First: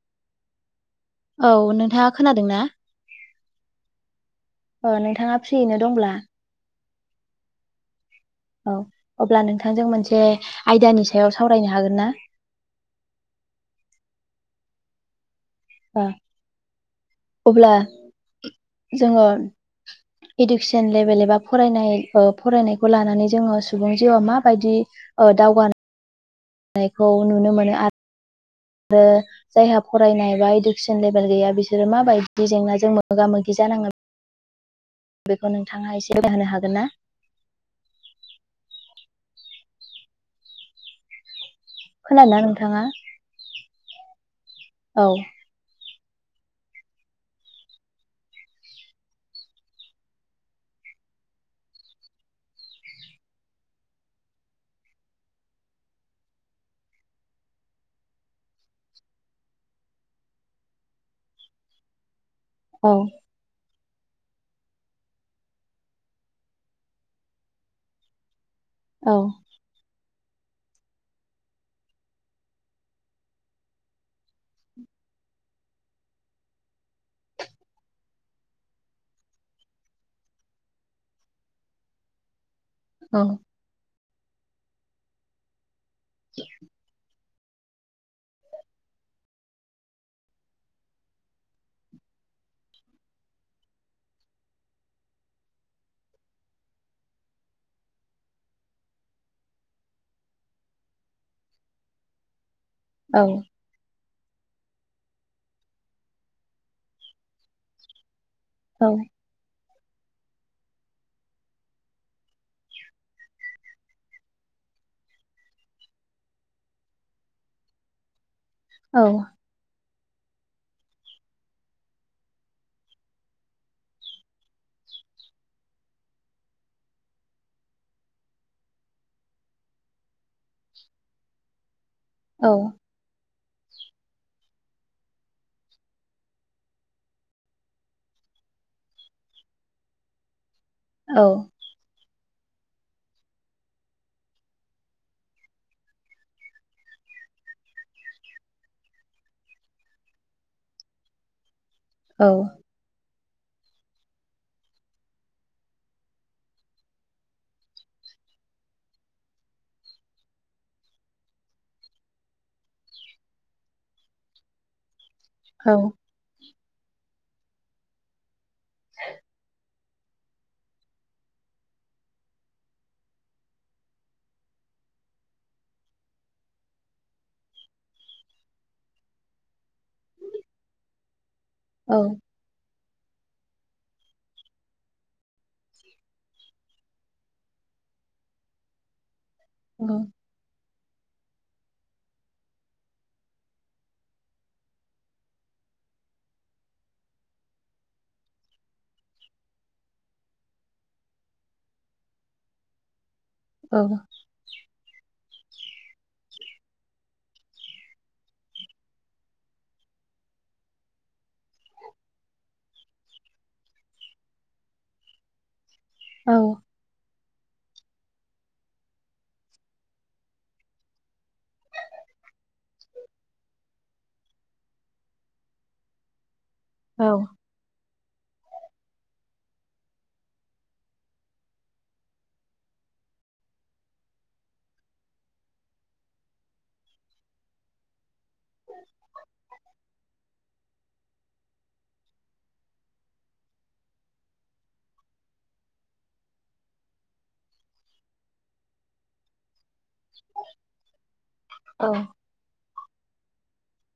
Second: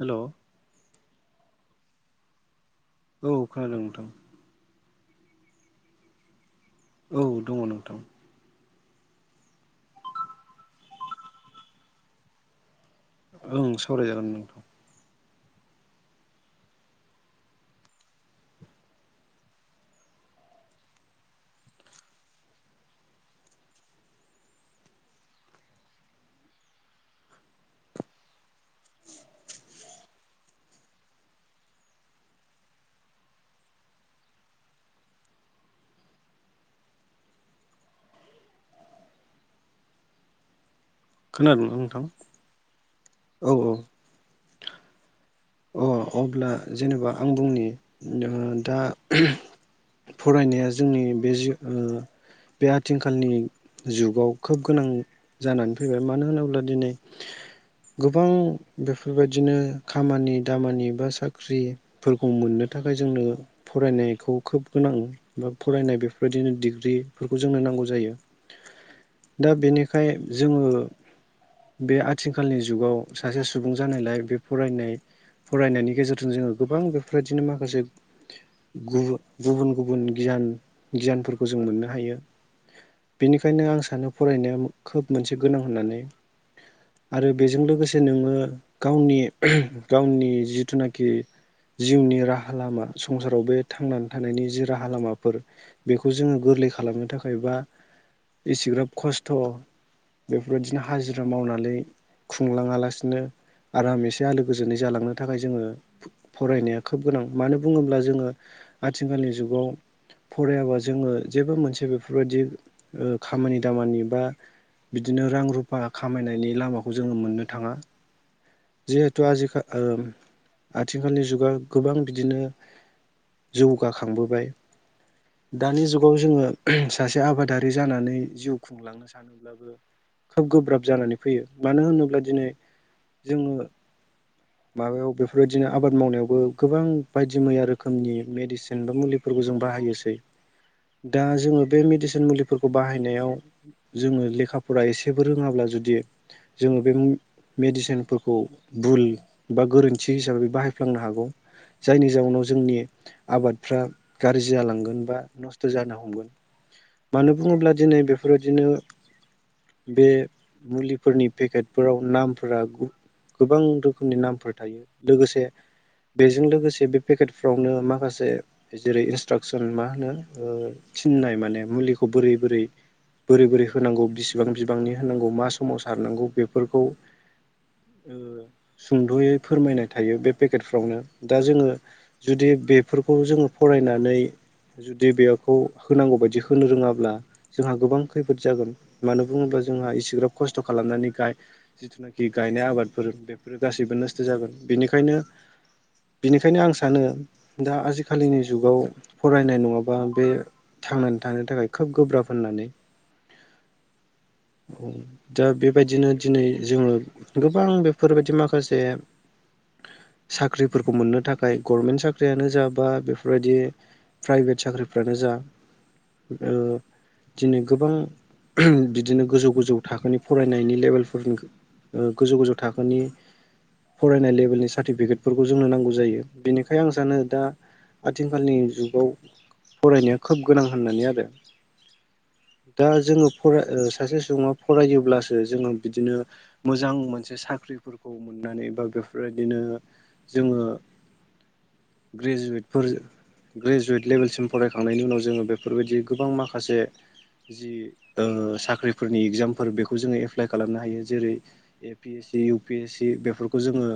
Hello औ नोंथाङा खोनादों ना? औ खोनादों नोंथां। अ नोंथाङा फ्रियैनो दंब्ला औ दङ नोंथां औ अब्ला नोंथांजों मोनसे आयदानि सायाव सावरायनो हागोन ना? ओं सावरायजागोन नोंथां। अ अब्ला जोङो इदुकेसन लेभेल एबा फरायनाय ओ फरायनायखौ लानानै जोङो सुबुं जिउआ माबायदि औ दावगानो नायखौ नुनो मोनो आ रो जायहा फरायनाय बा इडुकेसन लेभेल गैया बिसोरो माबायदि जेंनाजों मोगा मोगि गि जानाङो। बेखौ नोंथाङा एसे बनो हागोन ना? खोनादों ना नोंथां खोनादोंना नोंथाङा? औ औ औ अ अब्ला जेनेबा आं बुंनि दा फरायनाया जोंनि बे जिउ ओ बे आथिंखालनि जुगाव खोब गोनां जानानै फैबाय मानो होनोब्ला दिनै गोबां बेफोरबायदिनो खामानि दामानि बा साख्रिफोरखौ मोननो औ थाखाय जोंनो फरायनायखौ खोब गोनां बा फरायनाय बेफोरबायदिनो डिग्रिफोरखौ जोंनो नांगौ जायो। औ दा बेनिखाय जोङो बे आथिखालनि जुगाव सासे सुबुं जानायलाय बे फरायनाय फरायनायनि गेजेरजों जोङो गोबां बेफोरबायदिनो माखासे गुबुन गुबुन गियान गियान गियानफोरखौ जों मोननो हायो। औ बेनिखायनो आं सानो फरायनाया खोब मोनसे गोनां होननानै। आरो बेजों लोगोसे नोङो गावनि गावनि जिथुनाखि जिउनि राहा लामा संसाराव बे थांनानै थानायनि जि राहा लामाफोर बेखौ जोङो गोथ गोरलै खालामनो थाखाय बा इसेग्राब खस्थ' बेफोरबायदिनो हाजिर मावनानै खुंलाङा लासेनो औ आराम एसे आलो गोजोनै जालांनो थाखाय जोङो फरायनाया खोब गोनां मानो बुङोब्ला जोङो औ आथिखालनि जुगाव फरायाबा जोङो जेबो मोनसे बेफोरबायदि खामानि दामानि बा बिदिनो रां रुफा खामायनायनि लामाखौ जोङो मोननो थाङा औ जिहेथु आजिखा आथिखालनि जुगा गोबां बिदिनो जौगाखांबोबाय। दानि जुगाव जोङो सासे आबादारि जानानै जिउ खुंलांनो सानोब्लाबो खोब गोब्राब जानानै फैयो मानो होनोब्ला दिनै जोङो माबायाव बेफोरबायदिनो आबाद मावनायावबो गोबां बायदि मैया रोखोमनि मेडिसिन बा मुलिफोरखौ जों बाहायोसै। औ दा जोङो बे मेडिसिन मुलि फोरखौ बाहायनायाव जोङो लेखाफोरा एसेबो रोङाब्ला जुदि जोङो बे मेडिसिनफोरखौ भुल बा गोरोन्थि हिसाबै बाहायफ्लांनो हागौ। जायनि औ जाउनाव जोंनि आबादफ्रा गाज्रि जालांगोन। बा नस्थ' जानो हमगोन मानो बुङोब्ला दिनै बेफोरबायदिनो बे मुलिफोरनि पेकेटफोराव नामफोरा गु गोबां रोखोमनि नामफोर थायो। लोगोसे औ बेजों लोगोसे बे पेकेटफ्रावनो माखासे जेरै इन्सट्राकसन मा थिननाय माने मुलिखौ बोरै बोरै बोरै बोरै होनांगौ बिसिबां बिबांनि होनांगौ मा समाव सारनांगौ बेफोरखौ ओ-सुंदयै फोरमायनाय थायो बे पेकेटफ्रावनो। दा जोङो औ जुदि बेफोरखौ जोङो फरायनानै जुदि बेखौ होनांगौ बायदि होनो रोङाब्ला जोंहा गोबां खैफोद जागोन मानो बुङोब्ला औ जोंहा इसेराब खसथ खालामनानै गाय जिथुनाखि गायनाय आबादफोर बेफोरो गासैबो नस्थ जागोन बेनिखायनो बिनिखायनो आं सानो दा आजिखालिनि जुगाव फरायनाय नङाबा बे थांनानै थानो थाखाय खोब गोब्राब होननानै। औ। औ दा बेबायदिनो दिनै जोङो गोबां बेफोरबायदि माखासे [inaudible] साख्रिफोरखौ मोननो थाखाय गभरमेन्ट साख्रियानो जाबा बेफोरबायदि प्राइभेट साख्रिफ्रानो जा औ ओ-दिनै गोबां आम बिदिनो गोजौ गोजौ थाखोनि फरायनायनि लेभेलफोर गोजौ गोजौ थाखोनि फरायनाय लेभेलनि साटिफिकेटफोरखौ जोंनो नांगौ जायो। बेनिखाय आं सानो औ दा आथिखालनि जुग फरायनाया खोब गोनां होननानै आरो। [inaudible] दा जोङो फर ओ-सासे सुबुङा फरायोब्लासो जोङो बिदिनो मोजां मोनसे साख्रिफोरख खौ मोननानै बा बेफोरबायदिनो जोङो ग्रेजुवेटफोर ग्रेजुवेट लेभेलसिम फरायखांनायनि उनाव जोङो बेफोरबायदि गोबां माखासे जि ओ-साख्रिफोरनि एगजाम फोर बेखौ जोङो एप्लाइ खालामनो हायो जेरै औ A P S C U P S C बेफोरखौ जोङो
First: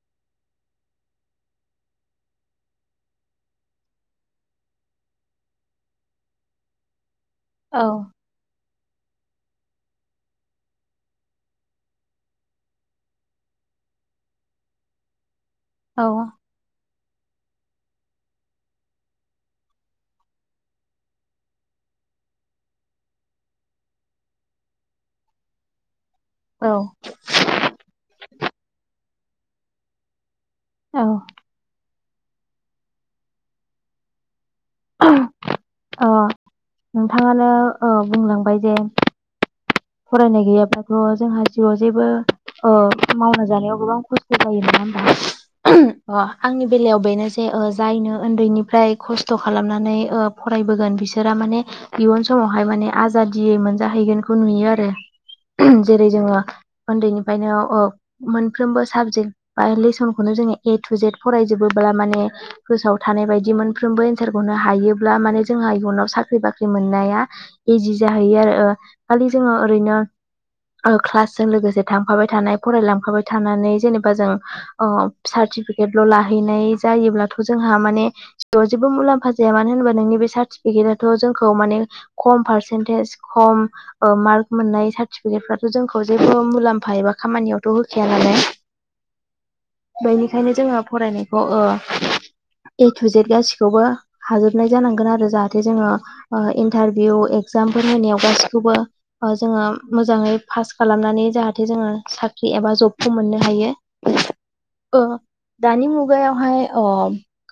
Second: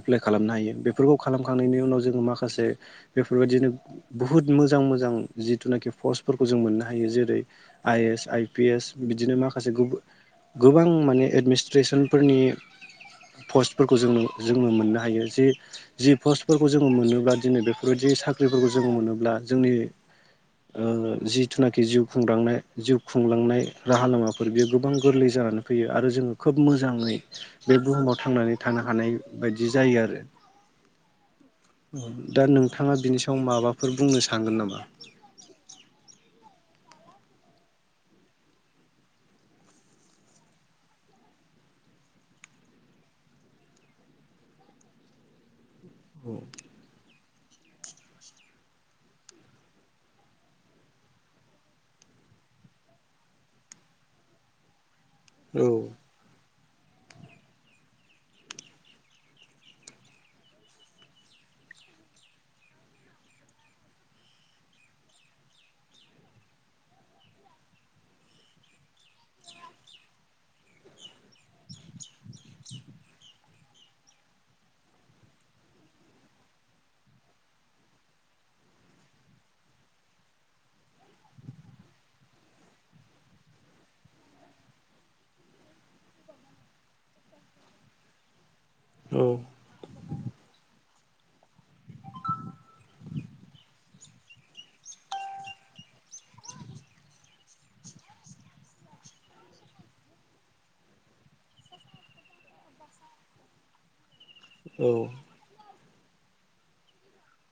एप्लाइ खालामनो हायो बेफोरखौ खालामखांनायनि उनाव जोङो माखासे बेफोरबायदिनो बुहुद मोजां मोजां जिथुनाखि फस्त फोरखौ जों मोननो हायो जेरै आएस आइ पि एस बिदिनो माखासे गोब-गोबां माने एडमिनिस्ट्रेसनफोरनि। पस्टफोरखौ जोङ जोङो मोननो हायो जि जि पस्टफोरखौ जोङो मोनोब्ला दिनै बे बेफोरबायदि साख्रिफोरखौ जोङो मोनोब्ला जोंनि। ओ-जिथुनाखि जिउ खुंदांनाय जिउ खुंलांनाय राहा लामाफोर बेयो गोबां गोरलै जाय जानानै फैयो आरो जोङो खोब औ मोजाङै बे बुहुमाव थांनानै थानो हानाय बायदि जायो आरो। औ दा नोंथाङा बिनि सायाव माबाफोर बुंनो सानगोन नामा। ओ-नोंथाङानो ओ-बुंलांबाय जे फरायनाय गैयाबाथ जोंहा जिउआव जेबो ओ-मावना जानायाव गोबां खस्थ जायो। अ औ आंनि बेलायाव बेनो। जायनो उन्दैनिफ्राय खथ खालामनानै ओ-फरायबोगोन बिसोर माने इयुन सम समावहाय माने आजादियै मोनजाहैगोनखौ नुयो आरो औ जेरै जोङो। उन्दैनिफायनो मोनफ्रोमबो साबजेक्ट बा लेसनखौनो जोङो ए टु जेड फरायजोबो बा। ब्ला माने गोसोआव थानाय बायदि मोनफ्रबो एन्सारखौनो हायोब्ला माने जोंहा इयुनाव साख्रि बाख्रि मोन। मोननाया इजि जाहैयो आरो खालि जोङो ओरैनो। क्लासजों लोगोसे थांफाबाय थानाय फरायलांफाबाय थानानै जेनेबा जों ओ तिपिकेतखौ लाहैनाय जायोब्लाथ जोंहा माने जेबो मुलाम्फा जाया मानो होनबा नोंनि बे साट सारतिपिकेत जोंखौ माने खम पार्सेनटेज खम मार्क मोननाय सार्टिफिकेट फ्राथ जोंखौ जेबो मुलाम्फा एबा खामानियावथ होखाया नालाय। औ बेनिखायनो जोङो फरायनायखौ ओ ए टु जेद गासिखौबो हाजोबनाय जानांगोन आरो जाहाथे जोङो ओ- इन्टारभिउ एगजामफोर होनायाव गासिखौबो। जोङो मोजाङै पास खालामनानै जाहाथे जोङो साख्रि एबा जबखौ मोननो हायो। बि [inaudible] [unintelligible] औ दानि मुगायावहाय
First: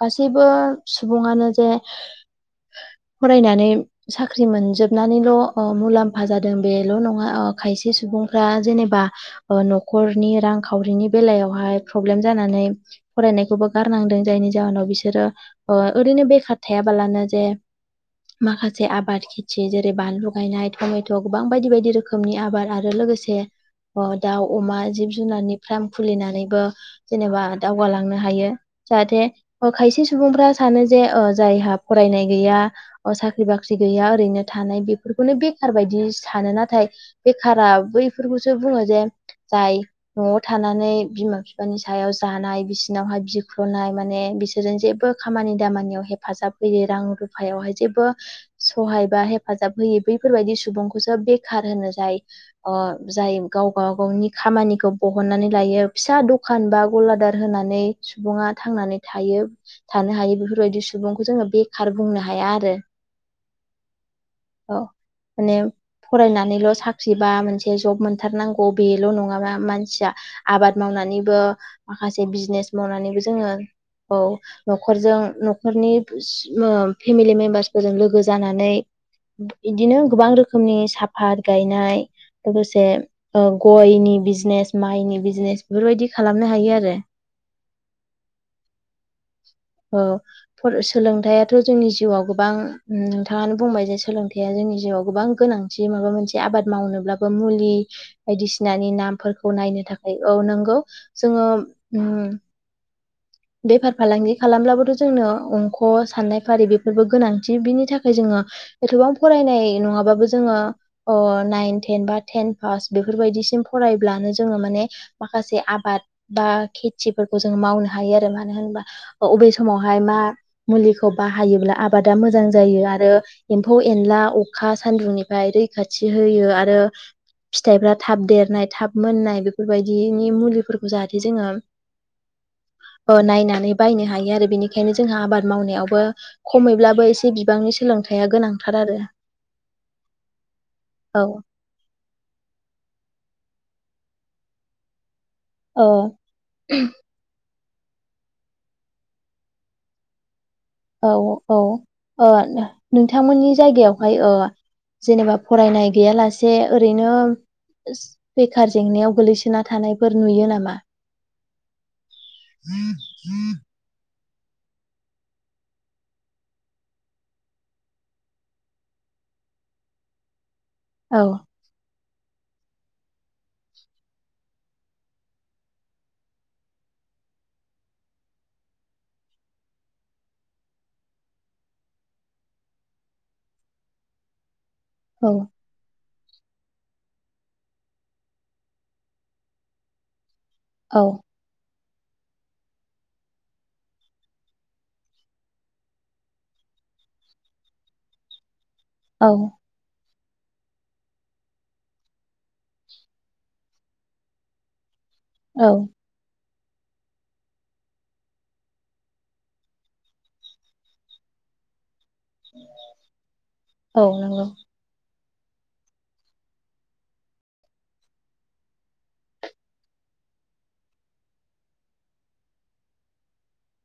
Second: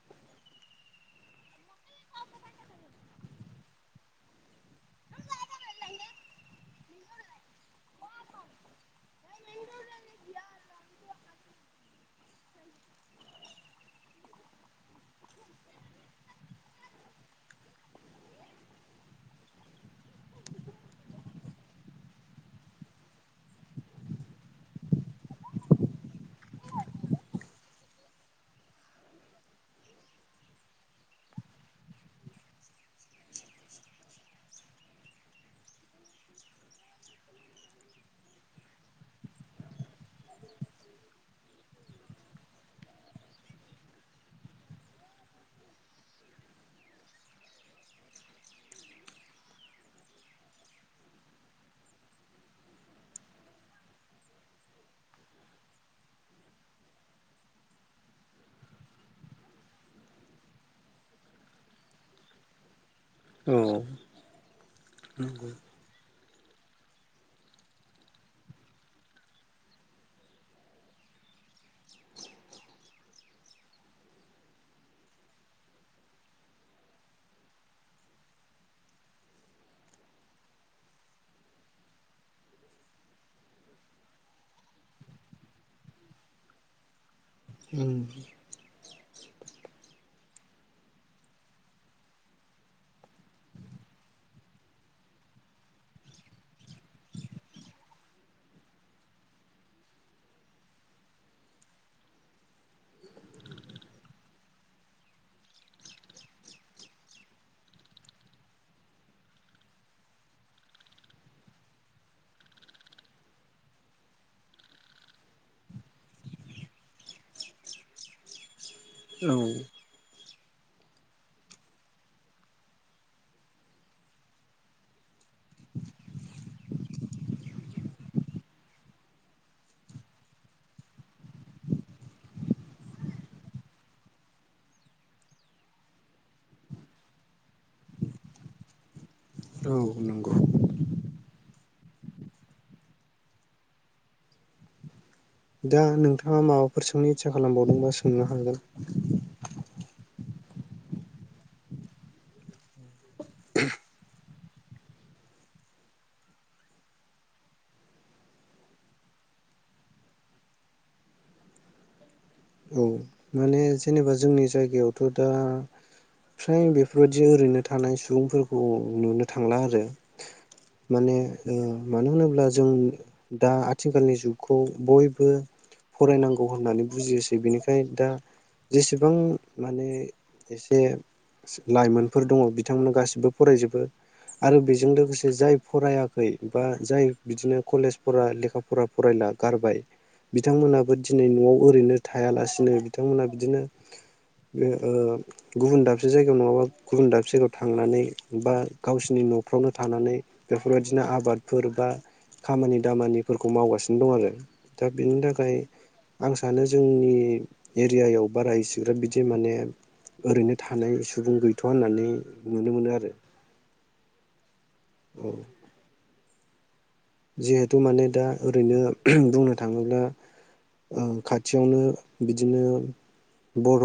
गासैबो सुबुङानो जे फरायनानै साख्रि मोनजोबनानैल' मुलाम्फा फा जादों बेल' नङा खायसे सुबुंफ्रा जेनेबा न'खरनि रांखावरिनि बेलायाव हाय प्रब्लेम जानानै फरायनायखौबो गारनांदों जायनि जाहनाव बिसोरो नो बेखार थायाबालानो जे माखासे आबाद खेथि जेरै बानलु गायनाय। टमेट' गोबां बायदि बायदि रोखोमनि आबाद आरो लोगोसे दाउ अमा जिब जुनारनि फार्म खुलिनानैबो जेनेबा दावगालांनो हायो जाहाथे खायसे सुबुंफ्रा सानो जे जायहा फरायनाय गैया साख्रि बाख्रि गैया ओरैनो थानाय बेफोरखौनो बे बेखार बायदि सानो नाथाय बेखारा बैफोरखौसो बुङो जे जाय न'आव थानानै बिमा बिफानि सायाव जानाय बिसिनावहाय बिख्ल नाय माने बिसोरजों जेबो खामानि दामानियाव हेफाजाब होयै रां रुफायावहाय जेबो सहाय बा, हेफाजाब होयै बे बेफोरबायदि सुबुंखौसो बेखार होनो जाय जाय गाव गावनि खामानिखौ बह बहननानै लायो फिसा दखान बा गलादार होनानै सुबुंङा थांनानै थायो थानो थायो बेफोरबायदि सुबुंखौ जोङो बेखार बुंनो हाया आरो‌। औ नंगौ। माने फरायनानैल' साख्रि बा मोनसे जब मोनथारनांगौ बेल' नङा मानसिया आबाद मावनानै बो माखासे बिजनेस मावनानैबो जोङो। औ न'खरजों न'खरनि फेमिलि मेम्बार्सफोरजों लोगो जानानै बिदिनो गोबां रोखोमनि साफात गायनाय। लोगोसे गयनि बिजनेस माइनि बिजनेस बेफोरबायदि खालामनो हायो आरो। उम औ सोलोंथाइाथ' जोंनि जिउआव गोबां नोंथाङानो बुंबाय जे सोलोंथया जों नि जिउआव गोबां गोनांथि माबा मोनसे आबाद मावनोब्लाबो मुलि बायदिसिनानि नामफोरखौ नायनो थाखाय, औ नोंगौ जोङो बेफार फालांगि खालामब्लाबोथ' जोंनो अंख' साननाय फारि बेफोरबो गोनांथि बिनि थाखाय जोङो एथ'बां फराय नाय नङाबाबो जोङो ओ नाइन तेन बा तेन फास बेफोरबायदिसिम फरायोब्लानो जो- ङो माने माखासे आबाद बा खेथिफोरखौ जोङो मावनो हायो आरो मानो होनबा? औ अबे समावहाय मा मुलिखौ बाहायोब्ला आबादा मोजां जायो आरो एम्फौ एनला अखा सान्दुंनिफ्राय रैखाथि होयो आरो। फिथाइफ्रा थाब देरनाय थाब मोननाय बेफोरबायदिनि मुलिफोरखौ जाहाथे जोङो ओ नायनानै बायनो हायो आरो बेनिखायनो जोंहा आबाद मावनायावबो खमैब्लाबो एसे बिबांनि सोलोंथाइया गोनांथार आरो। औ नंगौ। औ दा ओ नोंथाङा माबाफोर सोंनो इसा खालामबावदोंबा सोंनो हागोन। औ औ ओ नोंथांमोननि जायगायावहाय ओ जेनेबा फरायनाय गैयालासे ओरैनो बेखार जेंनायाव गोलैसोना थानायफोर नुयो नामा? [unintelligible] बे जेनेबा जोंनि जायगायावथ' दा फ्राय बेफोरबायदि ओरैनो थानाय सुबुंफोरखौ नुनो थांला आरो। माने औ ओ मानो होनोब्ला जों दा आथिखालनि जुगखौ बयबो फरायनांगौ होननानै बुजियोसै बेनिखायनो दा जेसेबां माने एसे लाइमोनफोर दङ बिथांमोना गासिबो फरायजोबो आरो बेजों औ लोगोसे जाय फराया- खै बा जाय बिदिनो कलेज फरा लेखा फरा फरायला गारबाय बिथांमोनाबो औ दिनै नआव ओरैनो थायालासिनो बिथांमोना बिदिनो बे ओ गुबुन दाबसे जायगायाव नङाबा गुबुन दाबसे जायगायाव थांनानै बा गावसिनि औ नफ्रावनो थानानै बेफोरबायदिनो आबादफोर बा खामानि दामानिफोरखौ मावगासिनो दं आरो दा बेनि थाखाय औ आं सानो जोंनि एरियायाव बाराएसिग्रााब बिदि माने ओरैनो थानाय सुबुं गैथ होननानै नुनो मोनो आरो औ नंगौ औ जिहेथु माने दा ओरैनो बुंनो थाङोब्ला ओ खाथियावनो बिदिनो बर‌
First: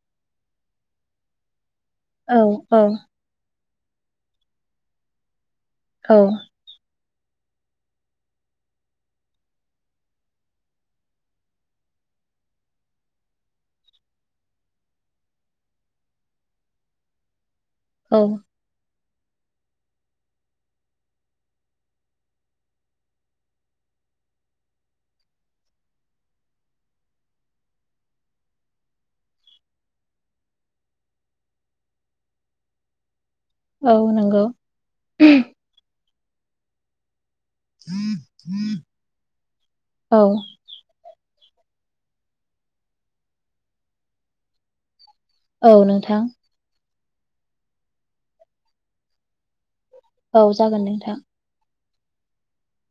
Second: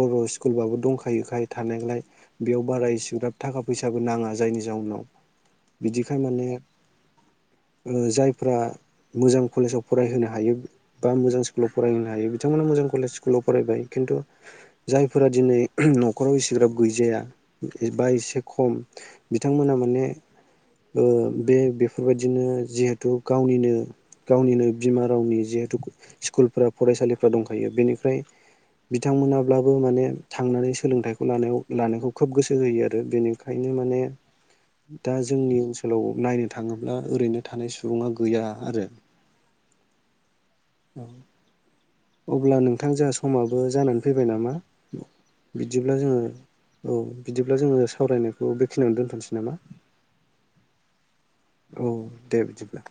बर स्कुलबाबो दंखायो खाय थानायलाय औ बेयाव औ बारा इसेग्राब थाखा फैसाबो नाङा जायनि जाउनाव औ बिदिखाय माने ओ जायफ्रा मोजां कलेजाव फरायहोनो हायो बा मोजां स्कुलाव फरायहोनो हायो बिथां बिथांमोना मोजां कलेज स्कुलाव फरायबाय खिन्थु जायफोरा दिनै नखराव इसेग्राब गैजाया बा औ एसे खम बिथांमोना माने ओ बे बेफोरबायदि नो जिहेतु गावनिनो गावनिनो बिमा रावनि जिहेतु स्कुलफोरा फरायसालि फोर दंखायो बेनिफ्राय बिथांमोनाब्लाबो माने थांनानै सोलोंथाइखौ लानायाव लानायखौ खोब गोसो होयो आरो बेनि खायनो औ माने नंगौ दा जोंनि ओनसोलाव नायनो थाङोब्ला ओरैनो थानाय सुबुा गैया आरो औ औ अब्ला नोंथां जोंहा समाबो जानानै फैबाय नामा औ बिदिब्ला नोंथां जोङो? औ बिदिब्ला जोङो सावरायनायखौ बेखिनियावनो दोनथनोसै नामा? औ जागोन नोंथां औ दे बिदिब्ला।